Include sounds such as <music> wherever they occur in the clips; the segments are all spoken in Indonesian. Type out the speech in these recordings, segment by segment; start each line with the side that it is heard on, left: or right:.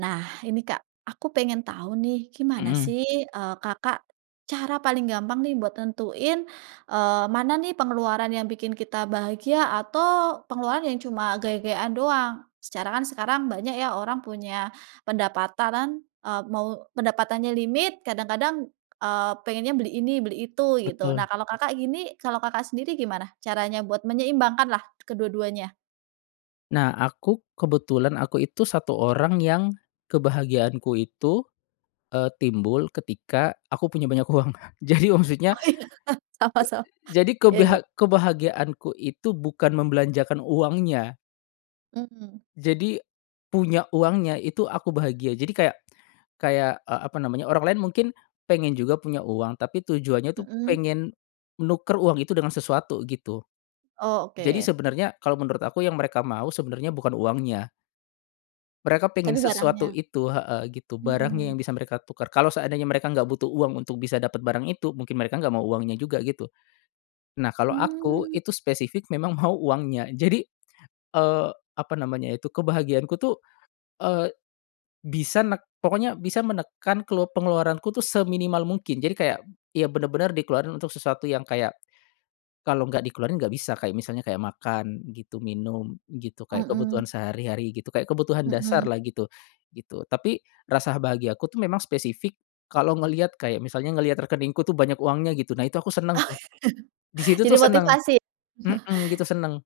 right: Nah, ini Kak, aku pengen tahu nih gimana
left: Mhm.
right: sih, eee, Kakak, cara paling gampang nih buat nentuin, eee, mana nih pengeluaran yang bikin kita bahagia atau pengeluaran yang cuma gaya-gayaan doang. Secara kan sekarang banyak ya orang punya pendapatan, eee, mau pendapatannya limit kadang-kadang, eee, pengennya beli ini beli itu gitu. Nah,
left: Betul.
right: kalau Kakak gini kalau Kakak sendiri gimana caranya buat menyeimbangkanlah kedua-duanya?
left: Nah, aku kebetulan aku itu 1 orang yang, kebahagiaanku itu, eee, timbul ketika aku punya banyak uang Kak. Jadi
right: Oh,
left: maksudnya,
right: iya, sama sama,
left: jadi,
right: ya ya.
left: kebehag kebahagiaanku itu bukan membelanjakan uangnya.
right: Mmm.
left: Jadi, punya uangnya itu aku bahagia jadi kayak kayak, eee, apa namanya orang lain mungkin pengen juga punya uang tapi tujuannya tuh
right: Mhm.
left: pengen, nuker uang itu dengan sesuatu gitu.
right: Oh,
left: Jadi
right: oke.
left: sebenarnya kalo menurut aku yang mereka mau sebenarnya bukan uangnya. Mereka pingin
right: Tapi
left: sesuatu
right: barangnya.
left: itu heeh, gitu barangnya
right: Mhm.
left: yang bisa mereka tukar kalo seandainya mereka enggak butuh uang untuk bisa dapat barang itu mungkin mereka enggak mau uangnya juga gitu. Nah, kalo aku
right: Mmm.
left: itu spesifik memang mau uangnya jadi, eee, apa namanya itu kebahagiaanku tuh, eee, bisa nek pokoknya bisa menekan kelup pengeluaranku tuh seminimal mungkin jadi kayak, ya benar-benar dikeluarin untuk sesuatu yang kayak, kalau nggak dikeluarin nggak bisa kayak misalnya kayak makan gitu, minum gitu, kayak
right: Mhm.
left: kebutuhan sehari-hari gitu kayak kebutuhan dasar
right: Mhm.
left: lah gitu, gitu. Tapi, rasa bahagiaku tuh memang spesifik, kalo ngelihat kayak misalnya ngelihat rekeningku tuh banyak uangnya gitu nah itu aku senang tuh. Di
right: <chuckles>
left: situ
right: Jadi
left: tuh senang,
right: motivasi.
left: mhm, gitu
right: <chuckles>
left: senang.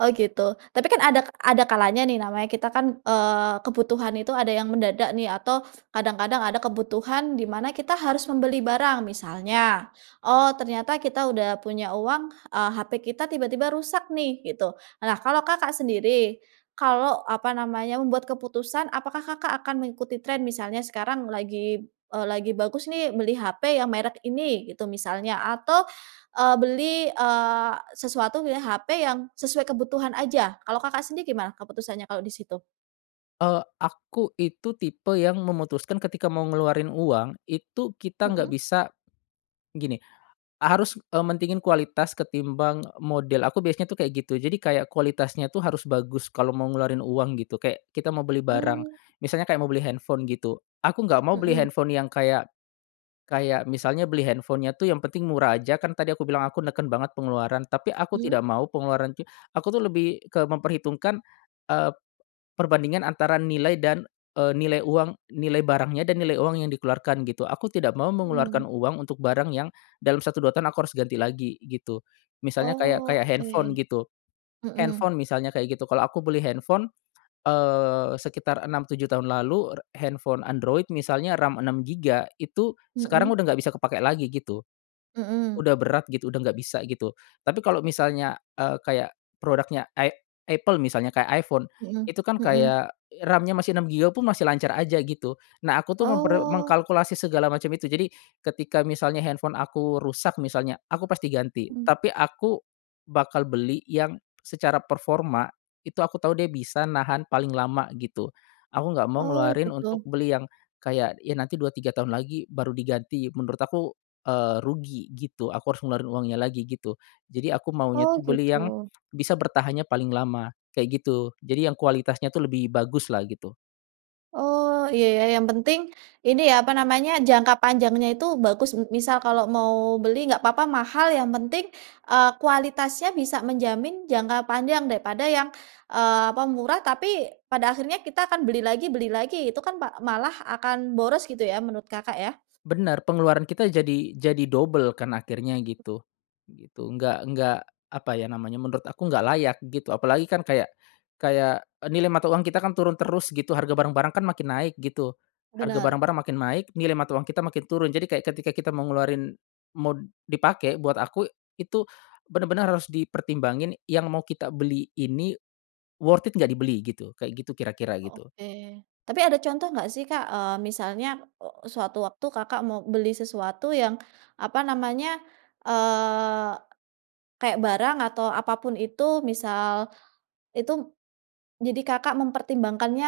right: Oh, gitu, tapi kan adak ada kalanya nih namanya kita kan, eee, kebutuhan itu ada yang mendadak nih atau, kadang-kadang ada kebutuhan di mana kita harus membeli barang misalnya, oh, ternyata kita udah punya uang, eee, HP kita tiba-tiba rusak nih gitu. Nah, kalau Kakak sendiri, kalau apa namanya membuat keputusan apakah Kakak akan mengikuti tren misalnya sekarang lagi, eee, lagi bagus nih beli HP yang merek ini gitu misalnya atau, eee, beli, eee, sesuatu milih HP yang sesuai kebutuhan aja kalau Kakak sendiri gimana keputusannya kalau di situ?
left: Eee, aku itu tipe yang memutuskan ketika mau ngeluarin uang itu kita nggak
right: Mhm.
left: bisa. Gini a harus, eee, mentingin kualitas ketimbang model aku biasanya tuh kayak gitu jadi kayak kualitasnya tuh harus bagus kalo mau ngeluarin uang gitu kayak kita mau beli barang,
right: Mmm.
left: misalnya kayak mau beli handphone gitu, aku nggak mau beli
right: Mhm.
left: handphone yang kayak kayak misalnya beli handphone-nya tuh yang penting murah aja kan tadi aku bilang aku neken banget pengeluaran tapi aku
right: Mhm.
left: tidak mau pengeluaran ti aku tuh lebih ke memperhitungkan, eee, perbandingan antara nilai dan, eee, nilai uang nilai barangnya dan nilai uang yang dikeluarkan gitu. Aku tidak mau mengeluarkan
right: Mmm.
left: uang untuk barang yang, dalam satu, dua tahun aku harus ganti lagi gitu. Misalnya kayak
right: Oh,
left: kayak handphone
right: oke,
left: gitu,
right: mhm.
left: handphone misalnya kayak gitu kalau aku beli handphone, eee, sekitar enam, tujuh tahun lalu r handphone android misalnya RAM 6 giga itu sekarang
right: Mhm.
left: udah nggak bisa kepake lagi gitu.
right: Mhm.
left: Udah berat gitu udah nggak bisa gitu, tapi kalo misalnya, eee, kayak produknya i Apple misalnya kayak iPhone,
right: Mhm
left: itu kan
right: mhm.
left: kayak RAM-nya masih 6 giga pun masih lancar aja gitu. Nah, aku tuh memper
right: Oh.
left: mengkalkulasi segala macam itu jadi ketika misalnya handphone aku rusak misalnya aku pasti ganti
right: Mmm.
left: tapi aku, bakal beli yang secara performa itu aku tahu dia bisa nahan paling lama gitu. Aku nggak mau
right: Oh,
left: ngeluarin untuk
right: gitu.
left: beli yang kayak ya nanti dua, tiga tahun lagi baru diganti menurut aku, eee, rugi gitu aku harus ngeluarin uangnya lagi gitu. Jadi aku maunya
right: Oh,
left: tuh beli yang,
right: gitu.
left: bisa bertahannya paling lama kayak gitu. Jadi yang kualitasnya tuh lebih bagus lah gitu.
right: Oh, iya, ya, yang penting ini ya apa namanya? Jangka panjangnya itu bagus m misal kalau mau beli nggak papa mahal yang penting, eee, kualitasnya bisa menjamin jangka panjang daripada yang, eee, apa murah tapi pada akhirnya kita akan beli lagi beli lagi itu kan pa malah akan boros gitu ya menurut Kakak ya?
left: Benar, pengeluaran kita jadi jadi double kan akhirnya gitu, gitu. Nggak nggak apa ya namanya menurut aku nggak layak gitu apalagi kan kayak kayak nilai mata uang kita kan turun terus gitu harga barang-barang kan makin naik gitu, harga
right: Benar.
left: barang-barang makin naik nilai mata uang kita makin turun jadi kayak ketika kita mau ngeluarin mod dipake buat aku itu benar-benar harus dipertimbangin yang mau kita beli ini, worth it gak dibeli, gitu. Kayak gitu kira-kira gitu.
right: Oke, tapi ada contoh nggak sih Kak, eee, misalnya o sewaktu waktu Kakak mau beli sesuatu yang apa namanya? Eee, kayak barang atau apa pun itu misal, itu, jadi Kakak mempertimbangkannya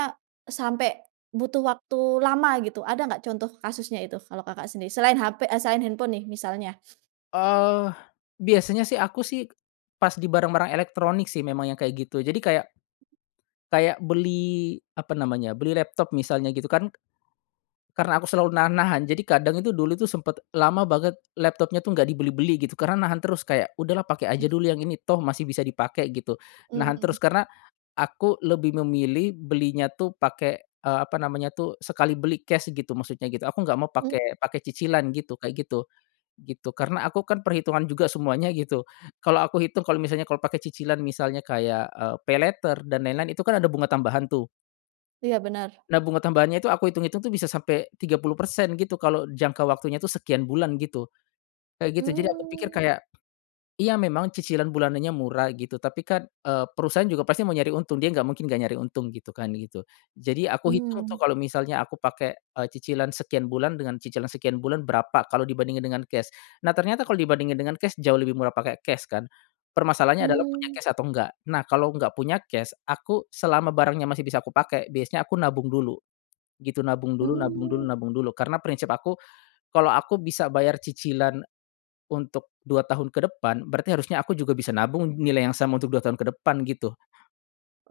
right: sampe, butuh waktu lama gitu? Ada enggak contoh kasusnya itu kalau Kakak sendiri selain HP eee, selain handphone nih misalnya?
left: Ah, biasanya sih aku sih, pas di barang-barang elektronik sih memang yang kayak gitu jadi kayak kayak beli apa namanya beli laptop misalnya gitu kan. Karena aku selalu nahan-nahan jadi kadang itu dulu tuh sempat lama banget laptopnya tuh nggak dibeli-beli gitu karena nahan terus kayak udahlah pake aja dulu yang ini toh masih bisa dipake gitu, nahan
right: Mmm.
left: terus karena, aku lebih memilih belinya tuh pake, eee, apa namanya tuh sekali beli cash gitu maksudnya gitu aku nggak mau
right: Mmm.
left: pake pake cicilan gitu kayak gitu, gitu. Karena aku kan perhitungan juga semuanya gitu, kalau aku hitung kalo misalnya kalo pake cicilan misalnya kayak, eee, paylater dan lain-lain itu kan ada bunga tambahan tuh.
right: Iya, benar.
left: Nah, bunga tambahannya itu aku hitung-hitung tuh bisa sampe 30% gitu kalo jangka waktunya tuh sekian bulan gitu. Kayak gitu jadi aku pikir
right: Mmm.
left: kayak, iya, memang cicilan bulanannya murah gitu tapi kan, eee, perusahaan juga pasti mau nyari untung dia gak mungkin gak nyari untung gitu kan gitu. Jadi aku hitung tuh
right: Mmm.
left: kalo misalnya aku pake, eee, cicilan sekian bulan dengan cicilan sekian bulan berapa kalo dibandingin dengan cash. Nah, ternyata kalo dibandingin dengan cash jauh lebih murah pake cash kan. Permasalahannya adalah punya
right: Mmm.
left: cash atau enggak? Nah, kalo enggak punya cash aku selama barangnya masih bisa aku pake biasanya aku nabung dulu, gitu. Nabung dulu nabung dulu
right: Mmm.
left: nabung dulu karena prinsip aku, kalau aku bisa bayar cicilan, untuk 2 tahun ke depan berarti harusnya aku juga bisa nabung nilai yang sama untuk 2 tahun ke depan gitu.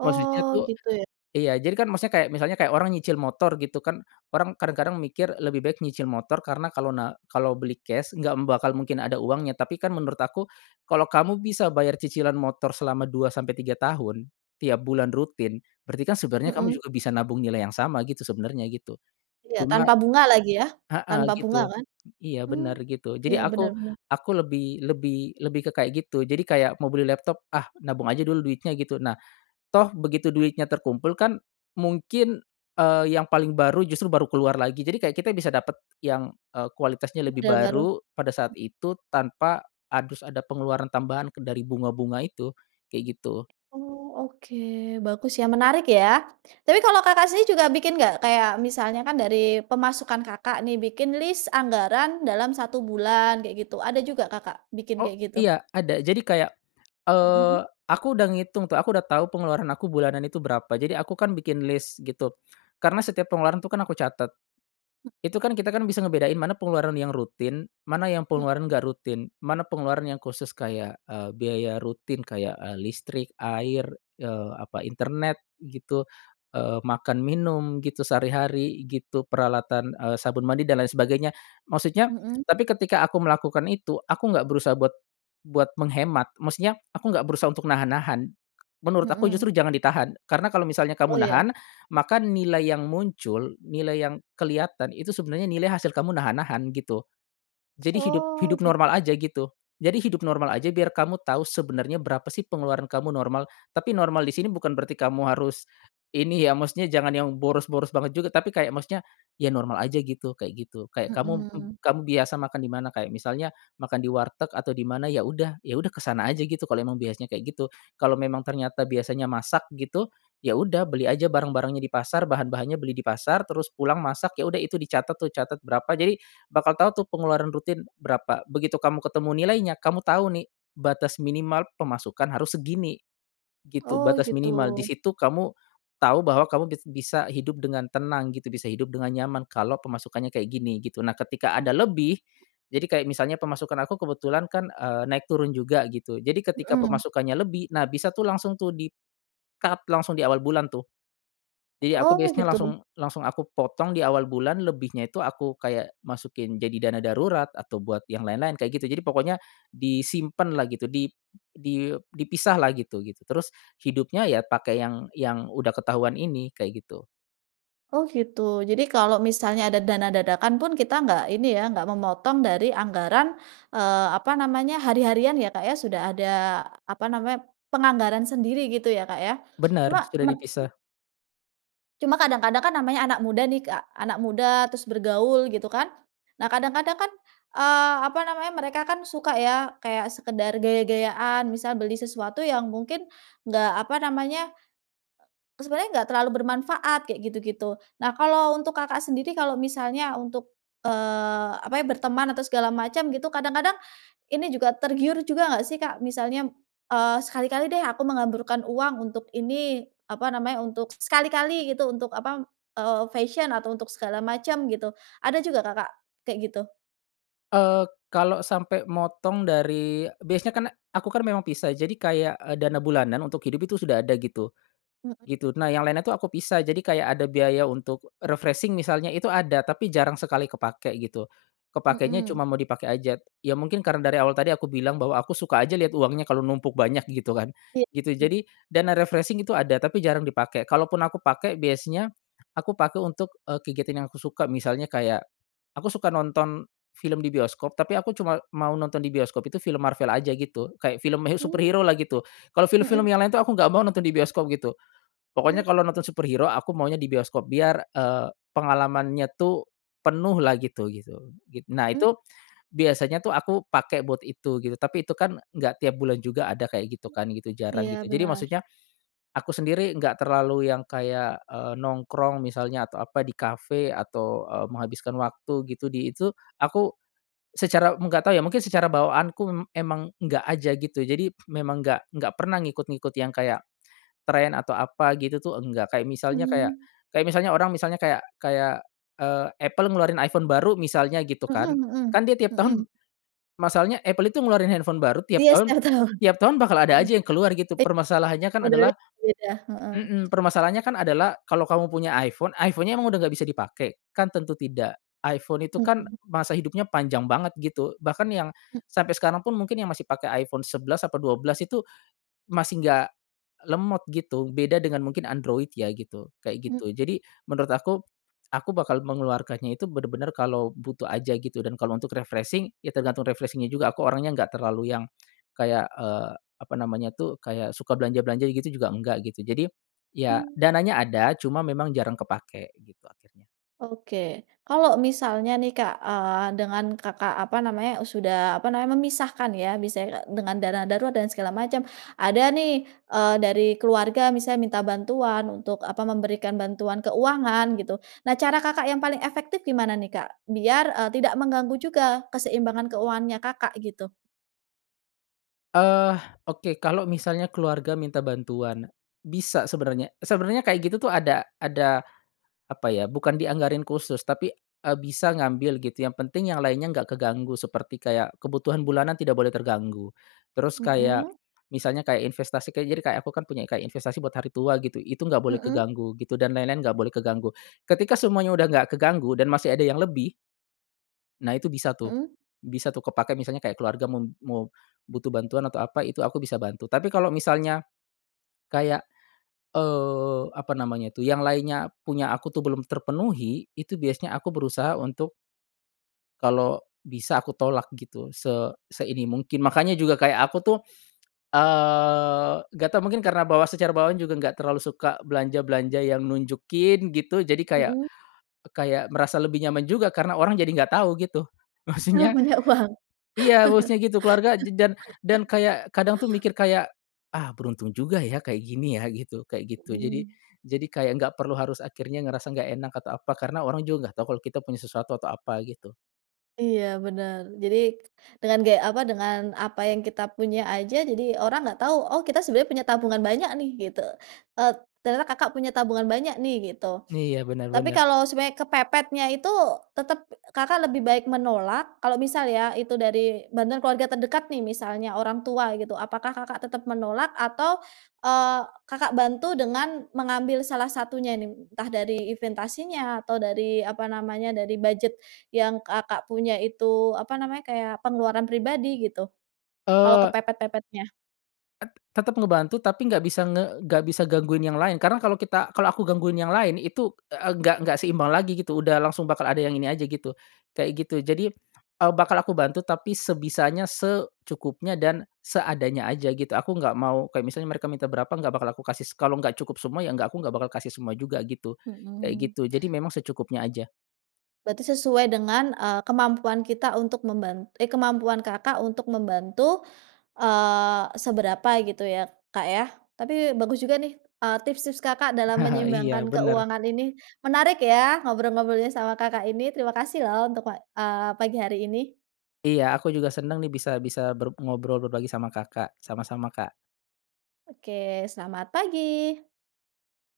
left: Maksudnya tuh
right: gitu, ya.
left: iya, jadi kan maksudnya kayak misalnya kayak orang nyicil motor gitu kan orang kadang-kadang mikir lebih baik nyicil motor karena kalo na kalo beli cash enggak bakal mungkin ada uangnya tapi kan menurut aku, kalau kamu bisa bayar cicilan motor selama 2 sampe 3 tahun, tiap bulan rutin berarti kan sebenarnya kamu
right: Mhm.
left: juga bisa nabung nilai yang sama gitu sebenarnya gitu.
right: Iya,
left: Cuma
right: tanpa bunga lagi ya,
left: heeh,
right: tanpa bunga
left: gitu,
right: kan?
left: iya,
right: Mmm,
left: benar, gitu. Jadi
right: iya, benar
left: aku
right: benar.
left: aku lebih lebih lebih ke kayak gitu jadi kayak mau beli laptop, ah, nabung aja dulu duitnya gitu. Nah, toh begitu duitnya terkumpul kan mungkin, eee, yang paling baru justru baru keluar lagi jadi kayak kita bisa dapat yang, eee, kualitasnya lebih
right: Model baru.
left: baru pada saat itu tanpa harus ada pengeluaran tambahan ke dari bunga-bunga itu, kayak gitu.
right: Oh, oke, bagus ya menarik ya. Tapi kalau Kakak sendiri juga bikin nggak kayak misalnya kan dari pemasukan Kakak nih bikin list anggaran dalam 1 bulan kayak gitu ada juga Kakak bikin
left: Oh,
right: kayak gitu?
left: iya, ada, jadi kayak,
right: Mhm.
left: eee, aku udah ngitung tuh aku udah tahu pengeluaran aku bulanan itu berapa jadi aku kan bikin list gitu, karena setiap pengeluaran tuh kan aku catat. Itu kan kita kan bisa ngebedain mana pengeluaran yang rutin mana yang
right: Mmm.
left: pengeluaran nggak rutin? Mana pengeluaran yang khusus kayak, eee, biaya rutin kayak, eee, listrik, air, eee, apa internet gitu, eee, makan, minum gitu, sehari-hari gitu, peralatan, eee, sabun mandi dan lain sebagainya, maksudnya
right: Mhm.
left: tapi ketika aku melakukan itu aku nggak berusaha buat buat menghemat maksudnya aku enggak berusaha untuk nahan-nahan. Menurut aku
right: Mhm.
left: justru jangan ditahan karena kalo misalnya
right: Oh,
left: kamu
right: ya.
left: nahan, maka nilai yang muncul, nilai yang kelihatan itu sebenarnya nilai hasil kamu nahan-nahan gitu. Jadi hidup
right: Oh,
left: hidup
right: git
left: normal aja gitu. Jadi hidup normal aja biar kamu tahu sebenarnya berapa sih pengeluaran kamu normal tapi normal di sini bukan berarti kamu harus, ini ya maksudnya jangan yang boros-boros banget juga tapi kayak maksudnya, ya normal aja gitu kayak gitu kayak kamu m
right: Mhm.
left: kamu biasa makan di mana kayak misalnya makan di warteg atau di mana ya udah ya udah ke sana aja gitu kalo emang biasanya kayak gitu. Kalo memang ternyata biasanya masak gitu, ya udah beli aja barang-barangnya di pasar bahan-bahannya beli di pasar terus pulang masak ya udah itu dicatet tuh catet berapa jadi bakal tahu tuh pengeluaran rutin berapa, begitu kamu ketemu nilainya kamu tahu nih, batas minimal pemasukan harus segini, gitu,
right: Oh,
left: batas
right: gitu.
left: minimal. Di situ kamu, tahu bahwa kamu bis bisa hidup dengan tenang gitu bisa hidup dengan nyaman kalo pemasukannya kayak gini gitu. Nah, ketika ada
right: Mmm.
left: lebih, jadi kayak misalnya pemasukan aku kebetulan kan, eee, naik turun juga gitu jadi ketika
right: Mhm.
left: pemasukannya lebih, nah, bisa tuh langsung tuh di cut langsung di awal bulan tuh. Jadi aku
right: Oh,
left: biasanya
right: gitu.
left: langsung langsung aku potong diawal bulan lebihnya itu aku kayak masukin jadi dana darurat atau buat yang lain-lain kayak gitu jadi pokoknya disimpan lah gitu dip di dipisah lah gitu, gitu. Terus hidupnya ya pake yang yang udah ketahuan ini kayak gitu.
right: Oh, gitu, jadi kalau misalnya ada dana dadakan pun kita nggak ini ya nggak memotong dari anggaran, eee, apa namanya, hari-harian ya, Kak, ya. Sudah ada apa namanya, penganggaran sendiri gitu ya, Kak, ya. Cuma
left: Benar, sudah
right: men mhm?
left: dipisah.
right: Cuma kadang-kadang kan namanya anak muda nih Kak anak muda terus bergaul gitu kan, nah kadang-kadang kan, eee, apa namanya mereka kan suka ya kayak sekedar gaya-gayaan misal beli sesuatu yang mungkin, enggak apa namanya, sebenarnya enggak terlalu bermanfaat kayak gitu-gitu. Nah, kalau untuk Kakak sendiri kalau misalnya untuk, eee, apa ya berteman atau segala macam gitu kadang-kadang ini juga tergiur juga enggak sih Kak, misalnya, eee, sekali-kali deh aku menghamburkan uang untuk ini apa namanya untuk sekali-kali gitu untuk apa, eee, fashion atau untuk segala macam gitu, ada juga Kakak kayak gitu?
left: Eee, kalo sampe motong dari biasanya kan aku kan memang pisah jadi kayak, eee, dana bulanan untuk hidup itu sudah ada gitu,
right: Mhm.
left: gitu. Nah, yang lainnya tuh aku pisah jadi kayak ada biaya untuk refreshing misalnya itu ada tapi jarang sekali kepake gitu. Kepakenya
right: Mhm.
left: cuma mau dipake aja ya mungkin karena dari awal tadi aku bilang bahwa aku suka aja lihat uangnya kalo numpuk banyak gitu kan,
right: Iya.
left: gitu. Jadi dana refreshing itu ada tapi jarang dipake kalaupun aku pake biasanya, aku pake untuk, eee, kegiatan yang aku suka misalnya kayak, aku suka nonton film di bioskop tapi aku cuma mau nonton di bioskop itu film Marvel aja gitu kayak film he superhero
right: Mmm,
left: lah gitu. Kalau film-film
right: mhm.
left: yang lain tuh aku nggak mau nonton di bioskop gitu.
right: Hmm.
left: Pokoknya kalo nonton superhero aku maunya di bioskop biar, eee, pengalamannya tuh penuh lah gitu, gitu git nah,
right: Mmm.
left: itu biasanya tuh aku pake buat itu gitu tapi itu kan nggak tiap bulan juga ada kayak gitu kan gitu jarang
right: Iya,
left: gitu jadi
right: benar.
left: maksudnya, aku sendiri nggak terlalu yang kayak, eee, nongkrong misalnya atau apa di kafe atau, eee, menghabiskan waktu gitu di itu aku, secara nggak tahu ya mungkin secara bawaanku m emang nggak aja gitu jadi memang nggak nggak pernah ngikut-ngikut yang kayak, trend atau apa gitu tuh nggak kayak misalnya kayak
right: Mmm.
left: kayak misalnya orang misalnya kayak kayak, eee, Apple ngeluarin iPhone baru misalnya gitu
right: Mhm
left: kan,
right: mhm
left: kan dia tiap
right: mhm.
left: tahun, masalahnya Apple itu ngeluarin handphone baru tiap
right: Iya,
left: tahun
right: setiap tahun,
left: tiap tahun bakal ada
right: aduh,
left: aja yang keluar gitu
right: i
left: permasalahannya kan adalah
right: modelnya berbeda, heeh.
left: mhm, permasalahannya kan adalah kalau kamu punya iPhone, iPhone-nya emang udah nggak bisa dipake? Kan tentu tidak. iPhone itu kan
right: Mhm.
left: masa hidupnya panjang banget gitu bahkan yang,
right: Hmm.
left: sampe sekarang pun mungkin yang masih pake iPhone 11 apa 12 itu, masih nggak, lemot gitu. Beda dengan mungkin Android ya gitu kayak
right: Mmm.
left: gitu. Jadi menurut aku, aku bakal mengeluarkannya itu benar-benar kalo butuh aja gitu dan kalo untuk refreshing ya tergantung refreshing-nya juga aku orangnya enggak terlalu yang, kayak, eee, apa namanya tuh kayak suka belanja-belanja gitu juga enggak gitu. Jadi, ya
right: Mmm.
left: dananya ada cuma memang jarang kepake gitu akhirnya.
right: Oke, kalau misalnya nih Kak, eee, dengan Kakak apa namanya sudah apa namanya memisahkan ya bisa dengan dana darurat dan segala macem ada nih, eee, dari keluarga misalnya minta bantuan untuk apa memberikan bantuan keuangan gitu, nah, cara Kakak yang paling efektif gimana nih Kak? Biar, eee, tidak mengganggu juga keseimbangan keuangannya Kakak gitu?
left: Eee, oke, kalo misalnya keluarga minta bantuan, bisa sebenarnya sebenarnya kayak gitu tuh ada ada apa ya bukan dianggarin khusus tapi, eee, bisa ngambil gitu yang penting yang lainnya nggak keganggu seperti kayak kebutuhan bulanan tidak boleh terganggu, terus kayak,
right: Mhm.
left: misalnya kayak investasi kayak jadi kayak aku kan punya kayak investasi buat hari tua gitu, itu enggak boleh
right: Mhm.
left: keganggu gitu dan lain-lain enggak boleh keganggu. Ketika semuanya udah enggak keganggu dan masih ada yang lebih nah, itu bisa tuh
right: Mhm.
left: bisa tuh kepake misalnya kayak keluarga mau mau butuh bantuan atau apa itu aku bisa bantu. Tapi kalo misalnya kayak, eee, apa namanya tuh yang lainnya punya aku tuh belum terpenuhi, itu biasanya aku berusaha untuk kalo bisa aku tolak gitu se se ini mungkin. Makanya juga kayak aku tuh, eee, nggak tahu mungkin karena bawa secara bawaan juga nggak terlalu suka belanja-belanja yang nunjukin gitu jadi kayak
right: Mhm.
left: kayak merasa lebih nyaman juga karena orang jadi nggak tahu gitu.
right: Kalau
left: Maksudnya
right: banyak uang.
left: iya,
right: <laughs>
left: bosnya gitu keluarga je dan dan kayak kadang tuh mikir kayak, ah, beruntung juga ya kayak gini ya gitu kayak gitu. Jadi
right: Mhm.
left: jadi kayak nggak perlu harus akhirnya ngerasa gak enak atau apa karena orang juga nggak tahu kalo kita punya sesuatu atau apa gitu.
right: Iya, benar, jadi, dengan gaya apa dengan apa yang kita punya aja jadi orang nggak tahu, oh, kita sebenarnya punya tabungan banyak nih gitu, eee, ternyata Kakak punya tabungan banyak nih gitu,
left: Iya, benar
right: tapi
left: benar.
right: kalau sebenarnya kepepetnya itu tetap Kakak lebih baik menolak kalau misal ya itu dari bantuan keluarga terdekat nih misalnya orang tua gitu apakah Kakak tetep menolak atau, eee, Kakak bantu dengan mengambil salah satunya nih entah dari investasinya atau dari apa namanya dari budget yang Kakak punya itu apa namanya kayak pengeluaran pribadi gitu? Kalau
left: Eee
right: kepepet-pepetnya.
left: Et tetep ngebantu tapi nggak bisa nge nggak bisa gangguin yang lain karena kalo kita kalo aku gangguin yang lain itu, eee, nggak nggak seimbang lagi gitu udah langsung bakal ada yang ini aja gitu, kayak gitu. Jadi, eee, bakal aku bantu tapi sebisanya, secukupnya, dan seadanya aja gitu. Aku gak mau kayak misalnya mereka minta berapa gak bakal aku kasih se kalo nggak cukup semua ya gak aku gak bakal kasih semua juga gitu, kayak
right: Mhm.
left: gitu. Jadi memang secukupnya aja.
right: Berarti sesuai dengan, eee, kemampuan kita untuk memban eh, kemampuan Kakak untuk membantu, eee, seberapa gitu ya Kak ya? Tapi bagus juga nih, eee, tips-tips Kakak dalam
left: <chuckles> Iya,
right: menyeimbangkan
left: benar.
right: keuangan ini, menarik ya ngobrol-ngobrolnya sama Kakak ini terima kasih loh untuk wa eee, pagi hari ini.
left: Iya, aku juga senang nih bisa bisa ber ngobrol berbagi sama Kakak, sama-sama Kak.
right: Oke, selamat pagi.